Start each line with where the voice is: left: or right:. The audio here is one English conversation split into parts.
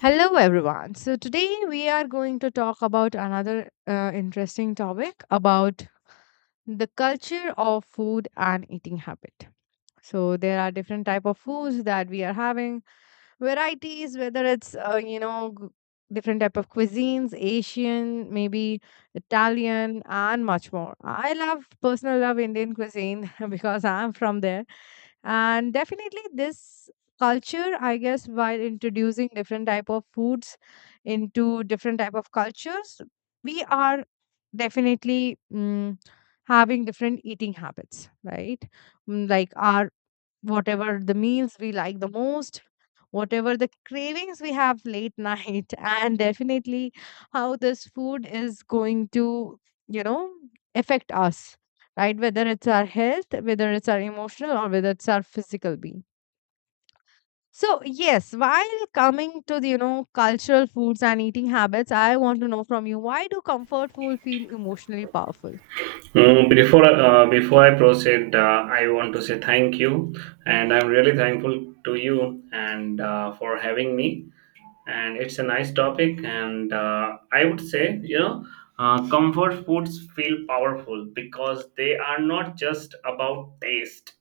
left: Hello, everyone. So, today we are going to talk about another interesting topic about the culture of food and eating habit. So there are different type of foods that we are having, varieties, whether it's different type of cuisines, asian maybe, italian and much more. I love, personal love, indian cuisine because I'm from there. And definitely this culture, I guess, while introducing different type of foods into different type of cultures, we are definitely having different eating habits, right? Like our, whatever the meals we like the most, whatever the cravings we have late night, and definitely how this food is going to, you know, affect us, right? Whether it's our health, whether it's our emotional, or whether it's our physical being. So yes, while coming to the cultural foods and eating habits, I want to know from you, why do comfort food feel emotionally powerful?
right: Before before I proceed, I want to say thank you, and I'm really thankful to you and for having me. And it's a nice topic and I would say you know comfort foods feel powerful because they are not just about taste,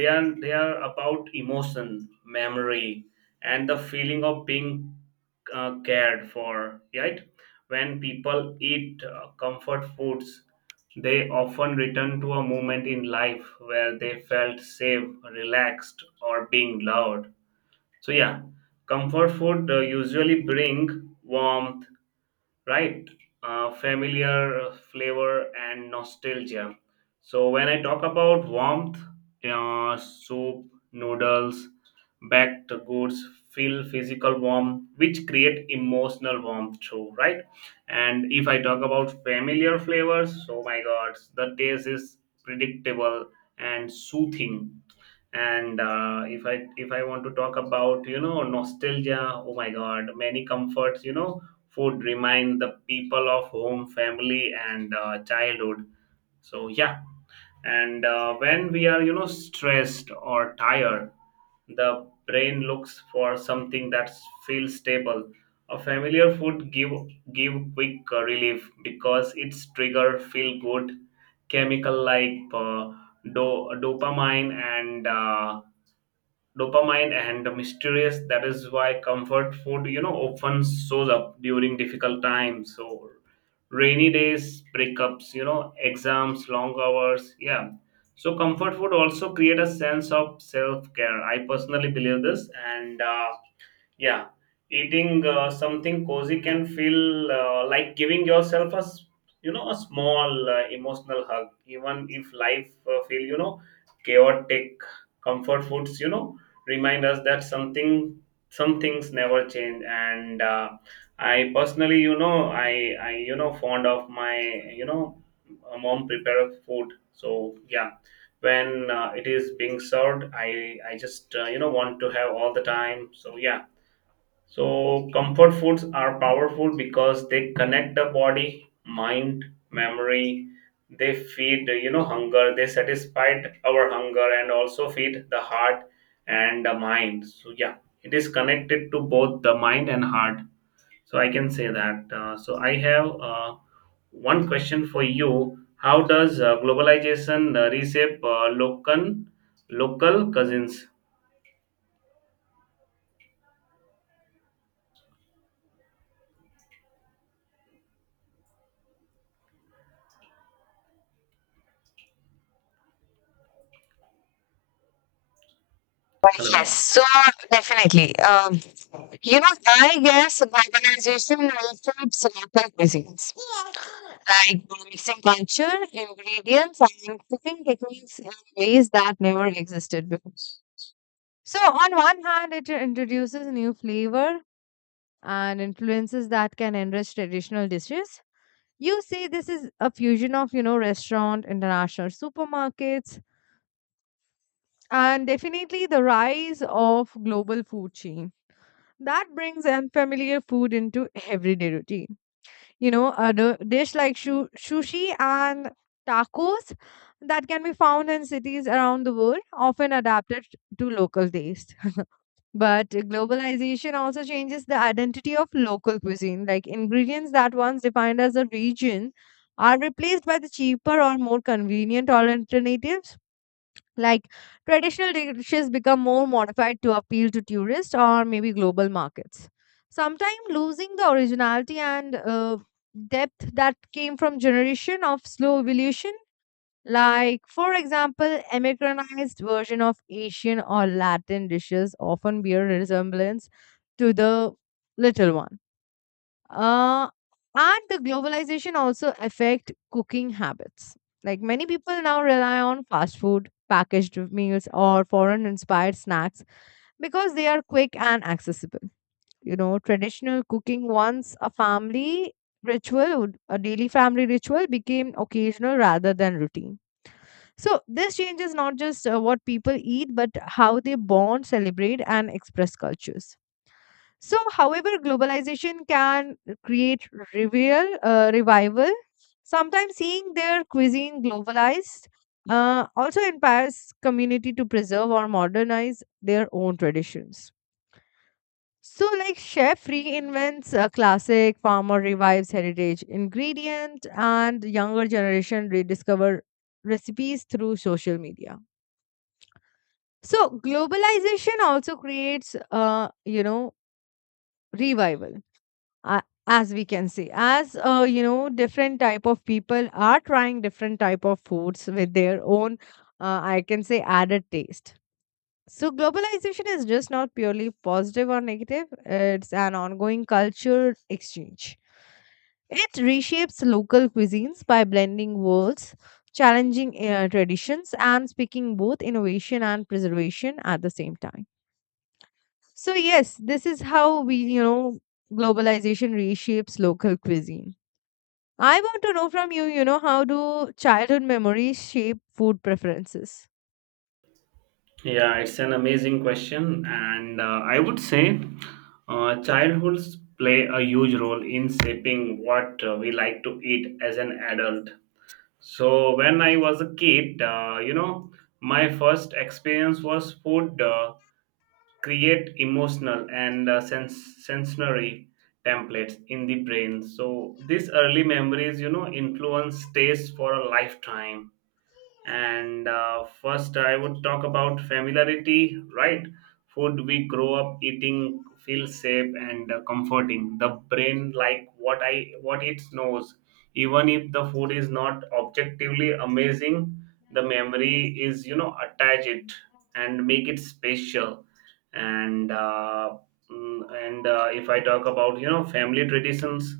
right: they are about emotion, memory, and the feeling of being cared for, right? When people eat comfort foods, they often return to a moment in life where they felt safe, relaxed, or being loved. So yeah, comfort food usually bring warmth, right? Familiar flavor and nostalgia. So when I talk about warmth, soup, noodles, baked goods feel physical warmth, which create emotional warmth too, right? And if I talk about familiar flavors, oh my God, the taste is predictable and soothing. And if I want to talk about nostalgia, oh my God, many comforts, food remind the people of home, family, and childhood. So yeah. And when we are stressed or tired, the brain looks for something that feels stable. A familiar food give quick relief because its trigger feel good chemical like dopamine and dopamine and mysterious. That is why comfort food, you know, often shows up during difficult times. So rainy days, breakups, you know, exams, long hours, yeah. So comfort food also create a sense of self-care. I personally believe this. And yeah, eating something cozy can feel like giving yourself a you know, a small emotional hug, even if life feel, you know, chaotic. Comfort foods, you know, remind us that some things never change. And I personally, you know, I you know, fond of my, you know, mom prepare food. So yeah, when it is being served, I just, you know, want to have all the time. So yeah, so comfort foods are powerful because they connect the body, mind, memory. They feed, you know, hunger. They satisfy our hunger and also feed the heart and the mind. So, yeah, it is connected to both the mind and heart. So, I can say that. So, I have one question for you. How does globalization reshape local cousins?
left: Yes,
right: Hello.
left: so definitely. You know, I guess globalization also supports cuisines, like mixing culture, ingredients, and cooking techniques in ways that never existed before. So, on one hand, it introduces new flavor and influences that can enrich traditional dishes. You see, this is a fusion of, you know, restaurant, international supermarkets, and definitely the rise of global food chains. That brings unfamiliar food into everyday routine. You know, a dish like sushi and tacos that can be found in cities around the world, often adapted to local taste. But globalization also changes the identity of local cuisine, like ingredients that once defined as a region are replaced by the cheaper or more convenient alternatives. Like traditional dishes become more modified to appeal to tourists or maybe global markets, sometimes losing the originality and depth that came from generation of slow evolution. Like, for example, Americanized version of Asian or Latin dishes often bear resemblance to the little one. uh, and the globalization also affect cooking habits. Like many people now rely on fast food, packaged meals, or foreign-inspired snacks because they are quick and accessible. You know, traditional cooking, once a family ritual, a daily family ritual, became occasional rather than routine. So this changes not just what people eat, but how they bond, celebrate, and express cultures. So, however, globalization can create, revival. Sometimes seeing their cuisine globalized also empowers community to preserve or modernize their own traditions. So, like chef reinvents a classic, farmer revives heritage ingredient, and younger generation rediscover recipes through social media. So, globalization also creates, revival, as we can see, as different type of people are trying different type of foods with their own, I can say, added taste. So globalization is just not purely positive or negative, it's an ongoing cultural exchange. It reshapes local cuisines by blending worlds, challenging traditions and speaking both innovation and preservation at the same time. So yes, this is how we, globalization reshapes local cuisine. I want to know from you, you know, how do childhood memories shape food preferences?
right: Yeah, it's an amazing question, and I would say childhoods play a huge role in shaping what we like to eat as an adult. So, when I was a kid, you know, my first experience was food, create emotional and sensory templates in the brain. So, these early memories, you know, influence taste for a lifetime. And first, I would talk about familiarity, right? Food we grow up eating feels safe and comforting. The brain like what it knows. Even if the food is not objectively amazing, the memory is, you know, attach it and make it special. And if I talk about, you know, family traditions,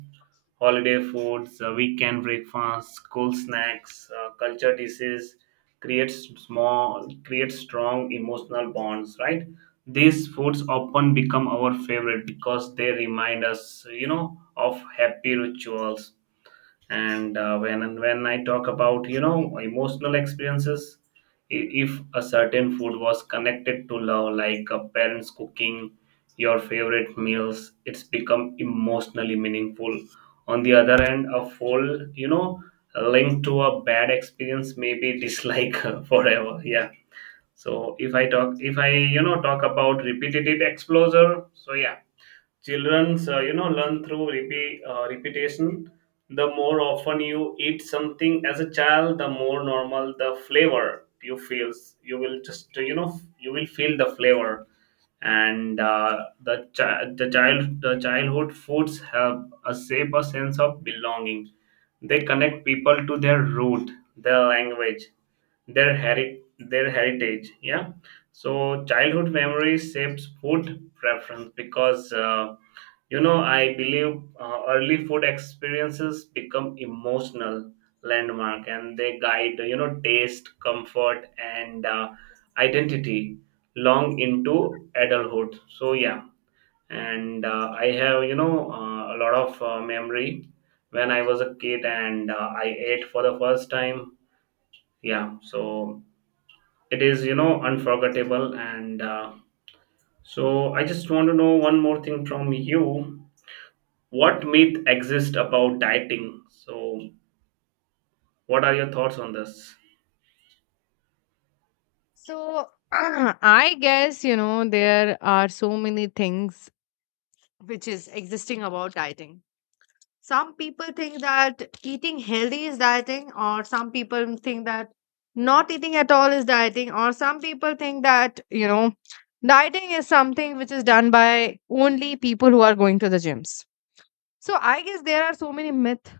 right: holiday foods, weekend breakfast, school snacks, culture dishes creates creates strong emotional bonds, right? These foods often become our favorite because they remind us, you know, of happy rituals. And when I talk about, you know, emotional experiences, if a certain food was connected to love, like a parents cooking your favorite meals, it's become emotionally meaningful. On the other end, a full, you know, linked to a bad experience may be dislike forever, yeah. So if I you know, talk about repetitive exposure, so yeah. Childrens, you know, learn through repetition. The more often you eat something as a child, the more normal the flavor you feels. You will just, you know, you will feel the flavor. And the child the childhood foods have a shape, a sense of belonging. They connect people to their root, their language, their heritage. Yeah. So childhood memories shapes food preference because. You know, I believe early food experiences become emotional landmark, and they guide, you know, taste, comfort, and identity long into adulthood. So, yeah. And I have, you know, a lot of memory when I was a kid, and I ate for the first time. Yeah. So it is, you know, unforgettable. And so I just want to know one more thing from you, what myth exists about dieting. So what are your thoughts on this?
left: So I guess, you know, there are so many things which is existing about dieting. Some people think that eating healthy is dieting, or some people think that not eating at all is dieting, or some people think that, you know, dieting is something which is done by only people who are going to the gyms. So I guess there are so many myths,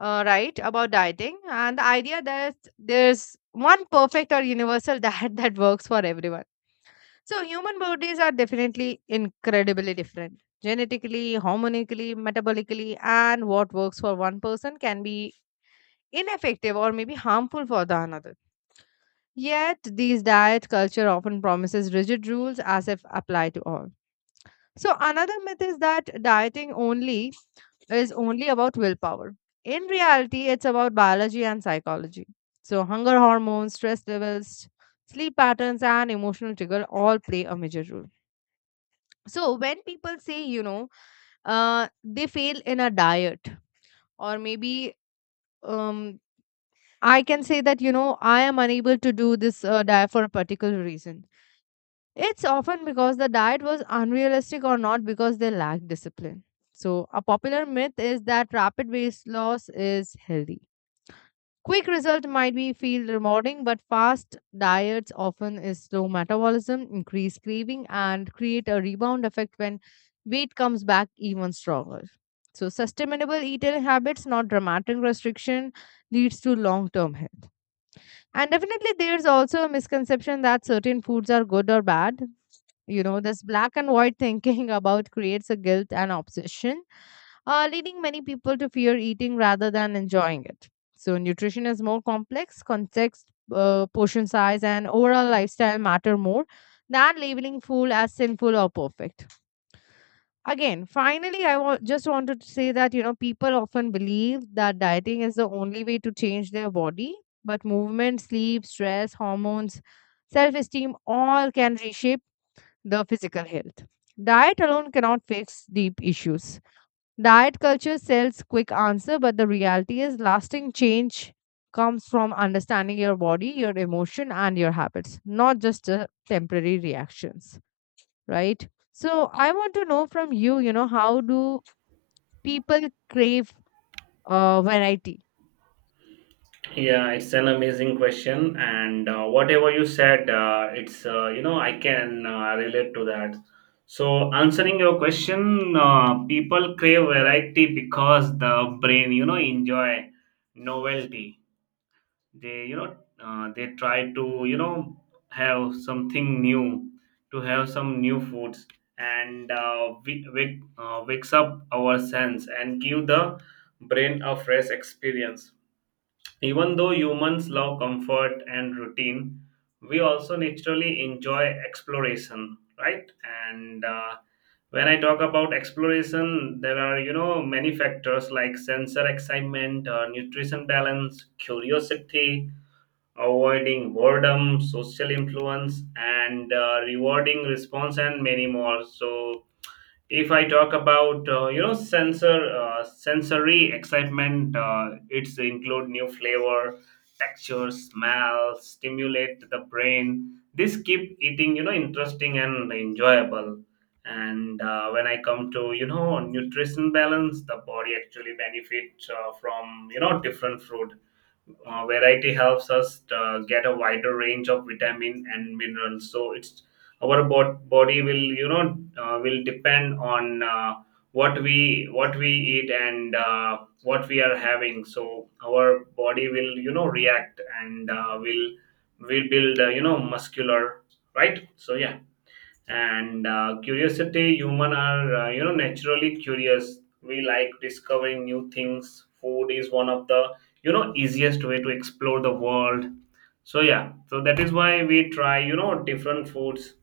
left: right, about dieting, and the idea that there's one perfect or universal diet that works for everyone. So human bodies are definitely incredibly different, genetically, hormonically, metabolically, and what works for one person can be ineffective or maybe harmful for the another. Yet these diet culture often promises rigid rules as if apply to all. So another myth is that dieting only is only about willpower. In reality, it's about biology and psychology. So, hunger hormones, stress levels, sleep patterns, and emotional trigger all play a major role. So, when people say, you know, they fail in a diet, or maybe, um, I can say that, you know, I am unable to do this diet for a particular reason. It's often because the diet was unrealistic, or not because they lack discipline. So, a popular myth is that rapid weight loss is healthy. Quick result might be feel rewarding, but fast diets often is slow metabolism, increase craving, and create a rebound effect when weight comes back even stronger. So sustainable eating habits, not dramatic restriction, leads to long-term health. And definitely there's also a misconception that certain foods are good or bad. You know, this black and white thinking about creates a guilt and obsession, leading many people to fear eating rather than enjoying it. So, nutrition is more complex, context, portion size, and overall lifestyle matter more than labeling food as sinful or perfect. Again, finally, I just wanted to say that, you know, people often believe that dieting is the only way to change their body, but movement, sleep, stress, hormones, self-esteem all can reshape the physical health. Diet alone cannot fix deep issues. Diet culture sells quick answer, but the reality is lasting change comes from understanding your body, your emotion, and your habits, not just temporary reactions, right? So I want to know from you, you know, how do people crave variety?
right: Yeah, it's an amazing question, and whatever you said, it's, you know, I can relate to that. So answering your question, people crave variety because the brain, you know, enjoy novelty. They, you know, they try to, you know, have something new, to have some new foods. And wakes up our sense and give the brain a fresh experience. Even though humans love comfort and routine, we also naturally enjoy exploration, right? And when I talk about exploration, there are, you know, many factors like sensor excitement, nutrition balance, curiosity, avoiding boredom, social influence, and rewarding response, and many more. So, if I talk about, you know, sensory excitement, it's include new flavor, texture, smell, stimulate the brain. This keep eating, you know, interesting and enjoyable. And when I come to, you know, nutrition balance, the body actually benefits from, you know, different food. Variety helps us get a wider range of vitamin and minerals. So it's our body will, you know, will depend on what we eat and what we are having. So our body will, you know, react and will build, you know, muscular, right. So yeah. And curiosity, human are, you know, naturally curious. We like discovering new things. Food is one of the, you know, easiest way to explore the world. So yeah, so that is why we try, you know, different foods.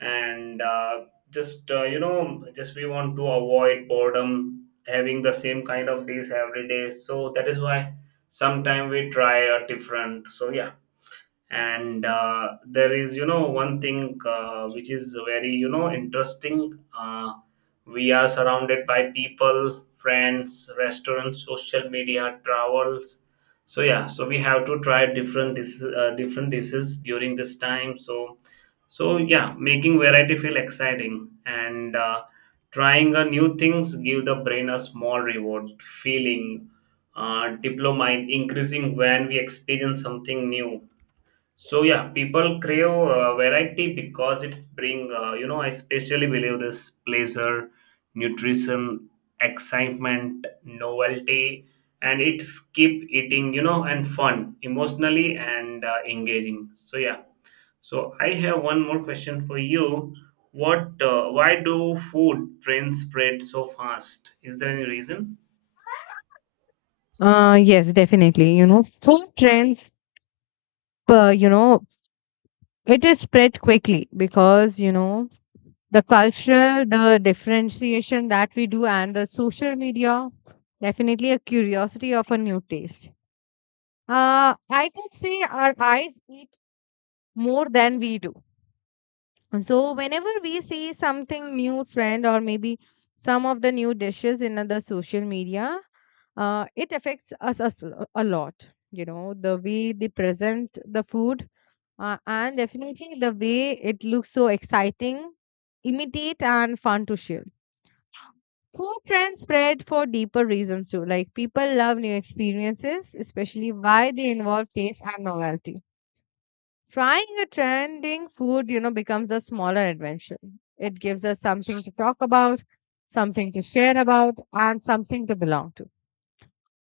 right: And just you know, just we want to avoid boredom having the same kind of dish every day. So that is why sometime we try a different, so yeah. And there is, you know, one thing which is very, you know, interesting. We are surrounded by people, friends, restaurants, social media, travels. So yeah, so we have to try different different dishes during this time. So, so yeah, making variety feel exciting. And trying a new things give the brain a small reward feeling, diplomite increasing when we experience something new. So yeah, people crave variety because it's bring, you know, I especially believe this, pleasure, nutrition, excitement, novelty, and it's keep eating, you know, and fun emotionally and engaging. So yeah, so I have one more question for you. What Why do food trends spread so fast? Is there any reason?
left: Yes, definitely. You know, food trends, uh, you know, it is spread quickly because, you know, the differentiation that we do and the social media, definitely a curiosity of a new taste. uh, I can say our eyes eat more than we do. So whenever we see something new trend, or maybe some of the new dishes in the social media, it affects us a lot. You know, the way they present the food, and definitely the way it looks so exciting, imitate and fun to share. Food trends spread for deeper reasons too. Like people love new experiences, especially why they involve taste and novelty. Trying a trending food, you know, becomes a smaller adventure. It gives us something to talk about, something to share about, and something to belong to.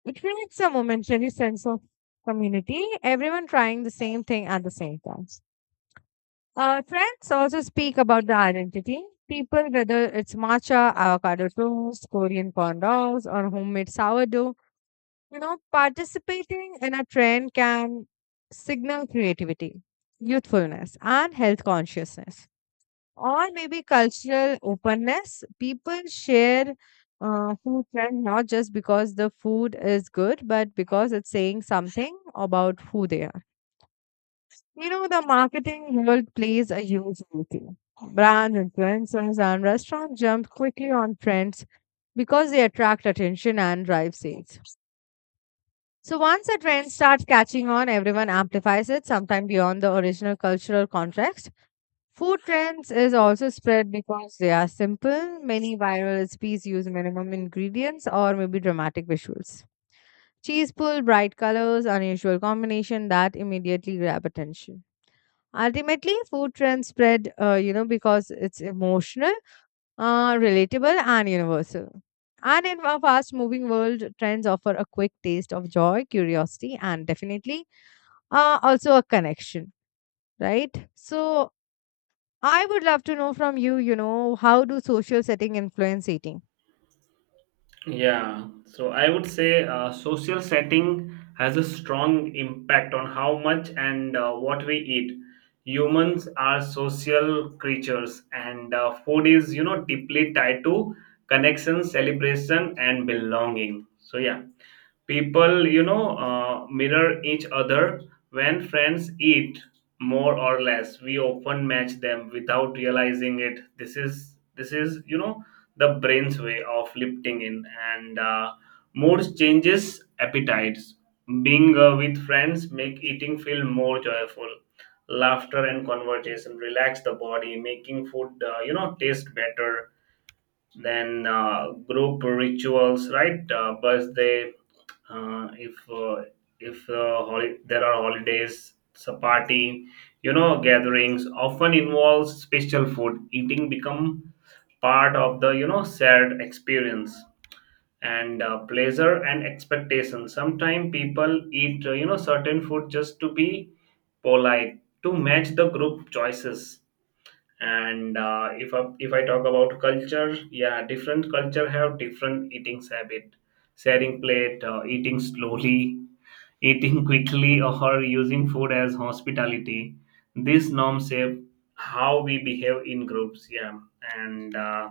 left: It creates a momentary sense of community, everyone trying the same thing at the same time. Trends also speak about the identity. People, whether it's matcha, avocado toast, Korean corn dogs, or homemade sourdough, you know, participating in a trend can signal creativity, youthfulness, and health consciousness, or maybe cultural openness. People share food trend not just because the food is good, but because it's saying something about who they are. You know, the marketing world plays a huge role too. Brand influencers and restaurants jump quickly on trends because they attract attention and drive sales. So once a trend starts catching on, everyone amplifies it, sometimes beyond the original cultural context. Food trends is also spread because they are simple. Many viral recipes use minimum ingredients or maybe dramatic visuals. Cheese pull, bright colors, unusual combination that immediately grab attention. Ultimately, food trends spread, because it's emotional, relatable, and universal. And in a fast moving world, trends offer a quick taste of joy, curiosity, and definitely also a connection, right? So, I would love to know from you, you know, how do social setting influence eating?
right: Yeah, so I would say social setting has a strong impact on how much and what we eat. Humans are social creatures, and food is, you know, deeply tied to connection, celebration, and belonging. So, yeah, people, you know, mirror each other. When friends eat more or less, we often match them without realizing it. This is you know, the brain's way of lifting in. And moods changes appetites. Being with friends make eating feel more joyful. Laughter and conversation relax the body, making food, you know, taste better. Then group rituals, right? Birthday, uh, if uh, if holi- there are holidays, so party, you know, gatherings often involves special food. Eating become part of the, you know, shared experience and pleasure and expectation. Sometimes people eat, you know, certain food just to be polite, to match the group choices. And if I talk about culture, yeah, different culture have different eating habit, sharing plate, eating slowly, eating quickly, or using food as hospitality. These norms shape how we behave in groups, yeah. And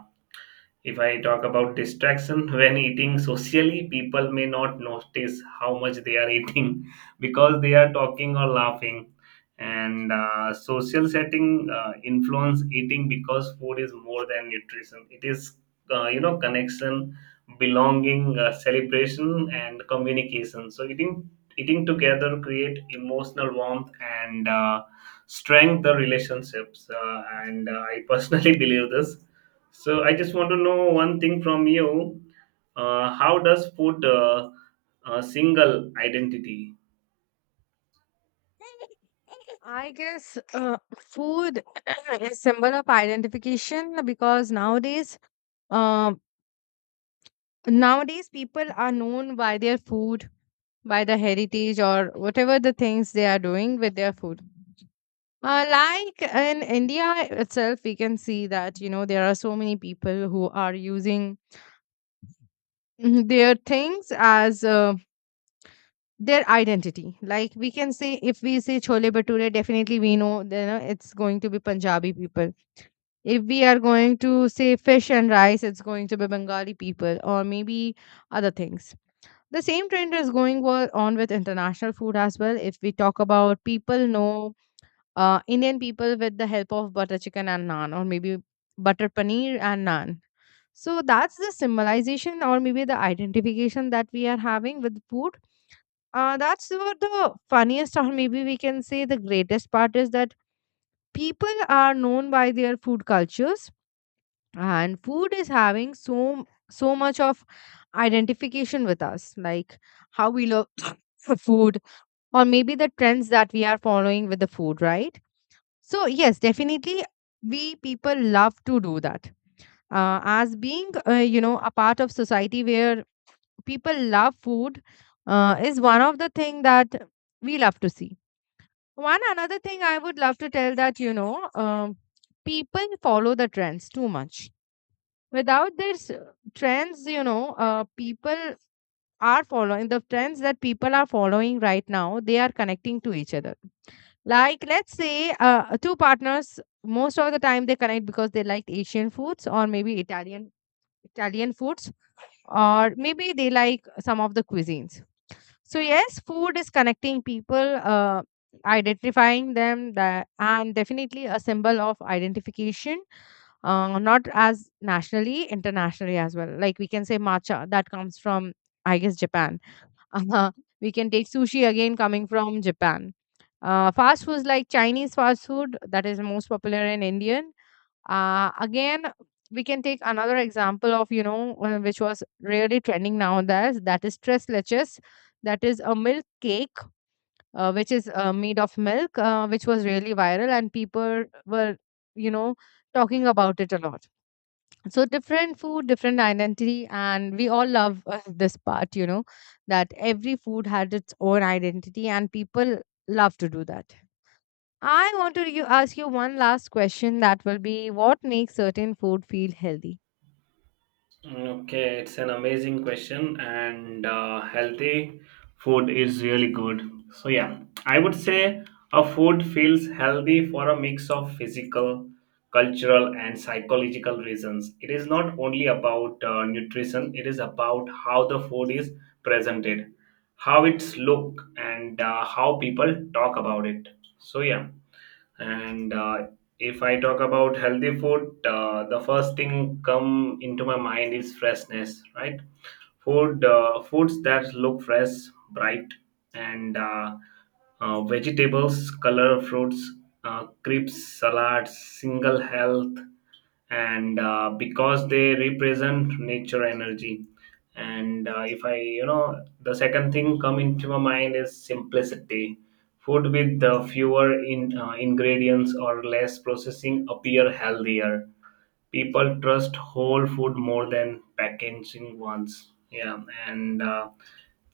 right: if I talk about distraction, when eating socially, people may not notice how much they are eating because they are talking or laughing. And social setting influence eating because food is more than nutrition. It is you know, connection, belonging, celebration, and communication. So eating together create emotional warmth and strength the relationships. And I personally believe this. So I just want to know one thing from you. How does food single identity?
left: I guess food is symbol of identification because nowadays, um, nowadays people are known by their food, by the heritage or whatever the things they are doing with their food. Like in India itself, we can see that, you know, there are so many people who are using their things as their identity. Like we can say, if we say chole bhature, definitely we know, you know, it's going to be Punjabi people. If we are going to say fish and rice, it's going to be Bengali people or maybe other things. The same trend is going on with international food as well. If we talk about, people know Indian people with the help of butter chicken and naan, or maybe butter paneer and naan. So that's the symbolization, or maybe the identification that we are having with food. That's what the funniest, or maybe we can say the greatest part is that people are known by their food cultures, and food is having so much of identification with us, like how we love for food, or maybe the trends that we are following with the food, right? So, yes, definitely, we people love to do that. As being, a part of society where people love food is one of the thing that we love to see. One another thing I would love to tell that, you know, people follow the trends too much. Without these trends, you know, people are following the trends that people are following right now. They are connecting to each other. Like, let's say two partners, most of the time they connect because they liked Asian foods, or maybe Italian foods, or maybe they like some of the cuisines. So yes, food is connecting people, identifying them, that, and definitely a symbol of identification. Not as nationally, internationally as well. Like we can say matcha that comes from, I guess, Japan. Uh-huh. We can take sushi, again coming from Japan. Fast foods like Chinese fast food that is most popular in Indian. Again, we can take another example of which was really trending nowadays. That is tres leches. That is a milk cake, which is, made of milk, which was really viral, and people were, you know talking about it a lot. So different food, different identity, and we all love this part, that every food had its own identity, and people love to do that. I want to ask you one last question. That will be, what makes certain food feel healthy?
right: Okay, it's an amazing question, and healthy food is really good. So, yeah, I would say a food feels healthy for a mix of physical, cultural, and psychological reasons. It is not only about nutrition, it is about how the food is presented, how it's looked, and how people talk about it. So, yeah and If I talk about healthy food, the first thing come into my mind is freshness, right? Foods that look fresh, bright, and vegetables, color fruits, crisps, salads, single health and because they represent nature energy and if I you know the second thing come into my mind is simplicity. Food with the fewer ingredients or less processing appear healthier. People trust whole food more than packaging ones, yeah. and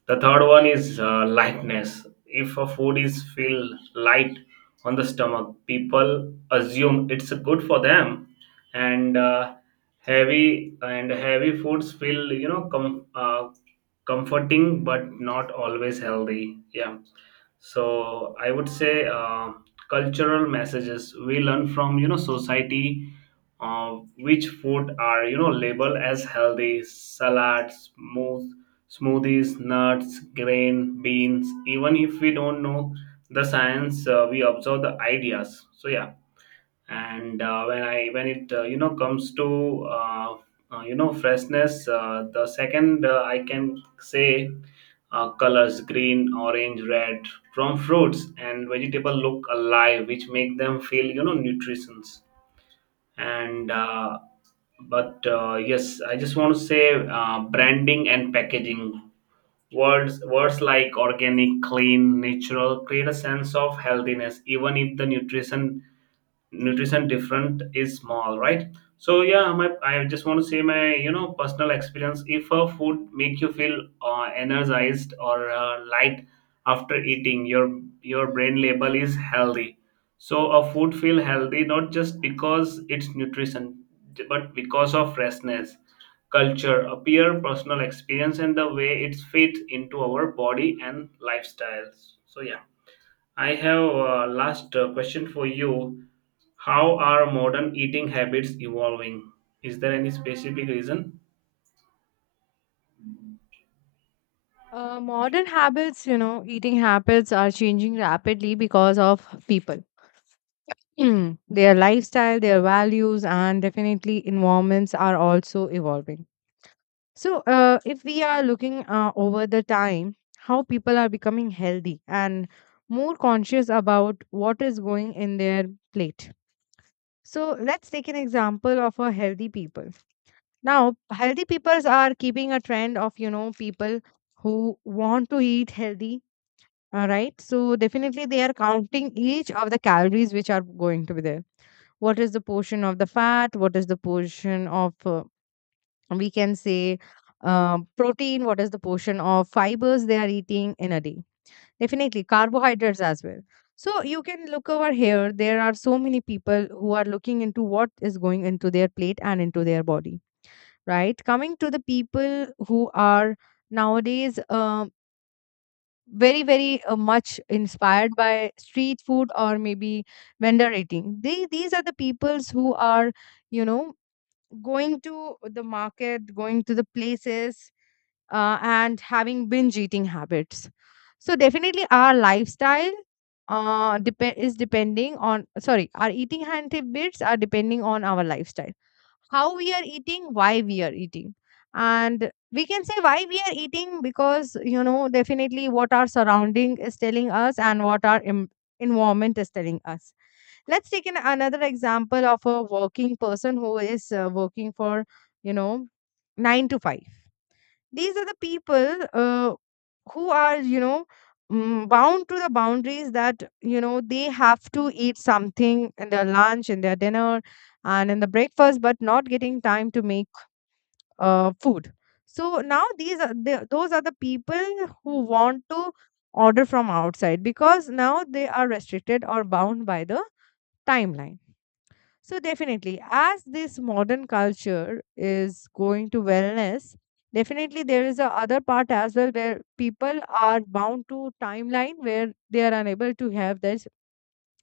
right: The third one is lightness. If a food is feel light on the stomach, people assume it's good for them, and heavy and heavy foods feel, you know, comforting but not always healthy. Yeah, so I would say cultural messages we learn from, you know, society, uh, which food are, you know, labeled as healthy: salads, smoothies, nuts, grain, beans, even if we don't know the science. We observe the ideas, so yeah. And when I when it you know comes to freshness, the second, I can say, colors: green, orange, red from fruits and vegetable look alive, which make them feel, you know, nutritions. And but Yes, I just want to say, branding and packaging, words like organic, clean, natural create a sense of healthiness, even if the nutrition different is small, right? So yeah, my I just want to say my, you know, personal experience: if a food make you feel energized or light after eating, your brain label is healthy. So a food feel healthy not just because it's nutrition, but because of freshness, culture appear, personal experience, and the way it fits into our body and lifestyles. So yeah, I have last question for you. How are modern eating habits evolving? Is there any specific reason?
left: Modern habits, you know, eating habits are changing rapidly because of people, their lifestyle, their values, and definitely environments are also evolving. So, if we are looking over the time, how people are becoming healthy and more conscious about what is going in their plate. So, let's take an example of a healthy people. Now, healthy peoples are keeping a trend of, you know, people who want to eat healthy. All right. So, definitely they are counting each of the calories which are going to be there. What is the portion of the fat? What is the portion of, we can say, protein? What is the portion of fibers they are eating in a day? Definitely carbohydrates as well. So you can look over here, there are so many people who are looking into what is going into their plate and into their body, right? Coming to the people who are nowadays, very much inspired by street food, or maybe vendor eating, these are the peoples who are, you know, going to the market, going to the places, and having binge eating habits. So definitely our lifestyle, is depending on, sorry, our eating habits are depending on our lifestyle. How we are eating, why we are eating. And we can say why we are eating because, you know, definitely what our surrounding is telling us, and what our environment is telling us. Let's take an, another example of a working person who is working for, you know, nine to five. These are the people who are, you know, bound to the boundaries that, you know, they have to eat something in their lunch, in their dinner, and in the breakfast, but not getting time to make food. So now these are those are the people who want to order from outside, because now they are restricted or bound by the timeline. So definitely, as this modern culture is going to wellness, definitely there is a other part as well where people are bound to timeline, where they are unable to have these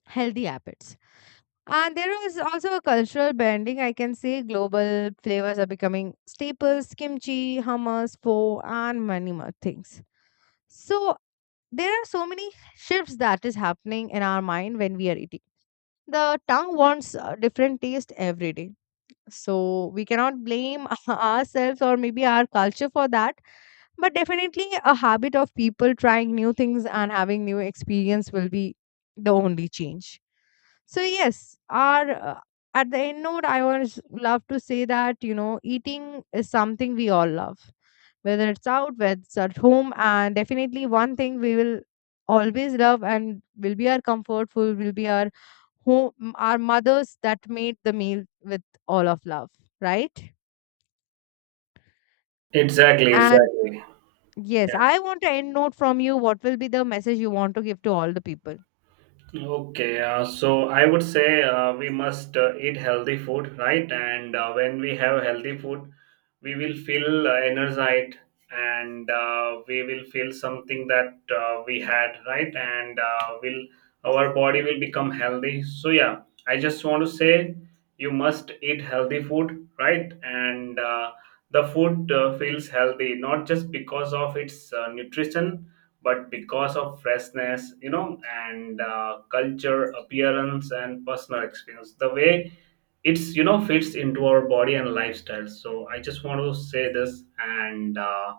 left: healthy habits. And there is also a cultural bending. I can say global flavors are becoming staples: kimchi, hummus, pho, and many more things. So there are so many shifts that is happening in our mind when we are eating. The tongue wants different taste every day, so we cannot blame ourselves or maybe our culture for that. But definitely, a habit of people trying new things and having new experience will be the only change. So yes, our at the end note, I always love to say that, you know, eating is something we all love, whether it's out, whether it's at home, and definitely one thing we will always love and will be our comfort food, will be our home, our mothers that made the meal with all of love, right?
right: Exactly,
left: And
right: exactly.
left: yes, I want to end note from you. What will be the message you want to give to all the people?
right: Okay, so I would say we must eat healthy food, right? And when we have healthy food, we will feel energized and we will feel something that we had, right? And will our body will become healthy. So yeah, I just want to say you must eat healthy food, right? And the food feels healthy, not just because of its nutrition but because of freshness, you know, and culture appearance and personal experience, the way it's, you know, fits into our body and lifestyle. So I just want to say this, and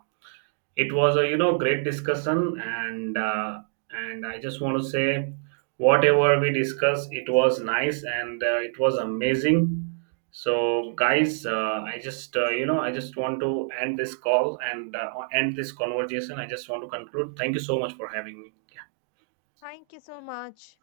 right: it was a, you know, great discussion, and I just want to say whatever we discussed, it was nice, and it was amazing. So guys, I just want to end this call and end this conversation. I just want to conclude. Thank you so much for having me.
left: Thank you so much.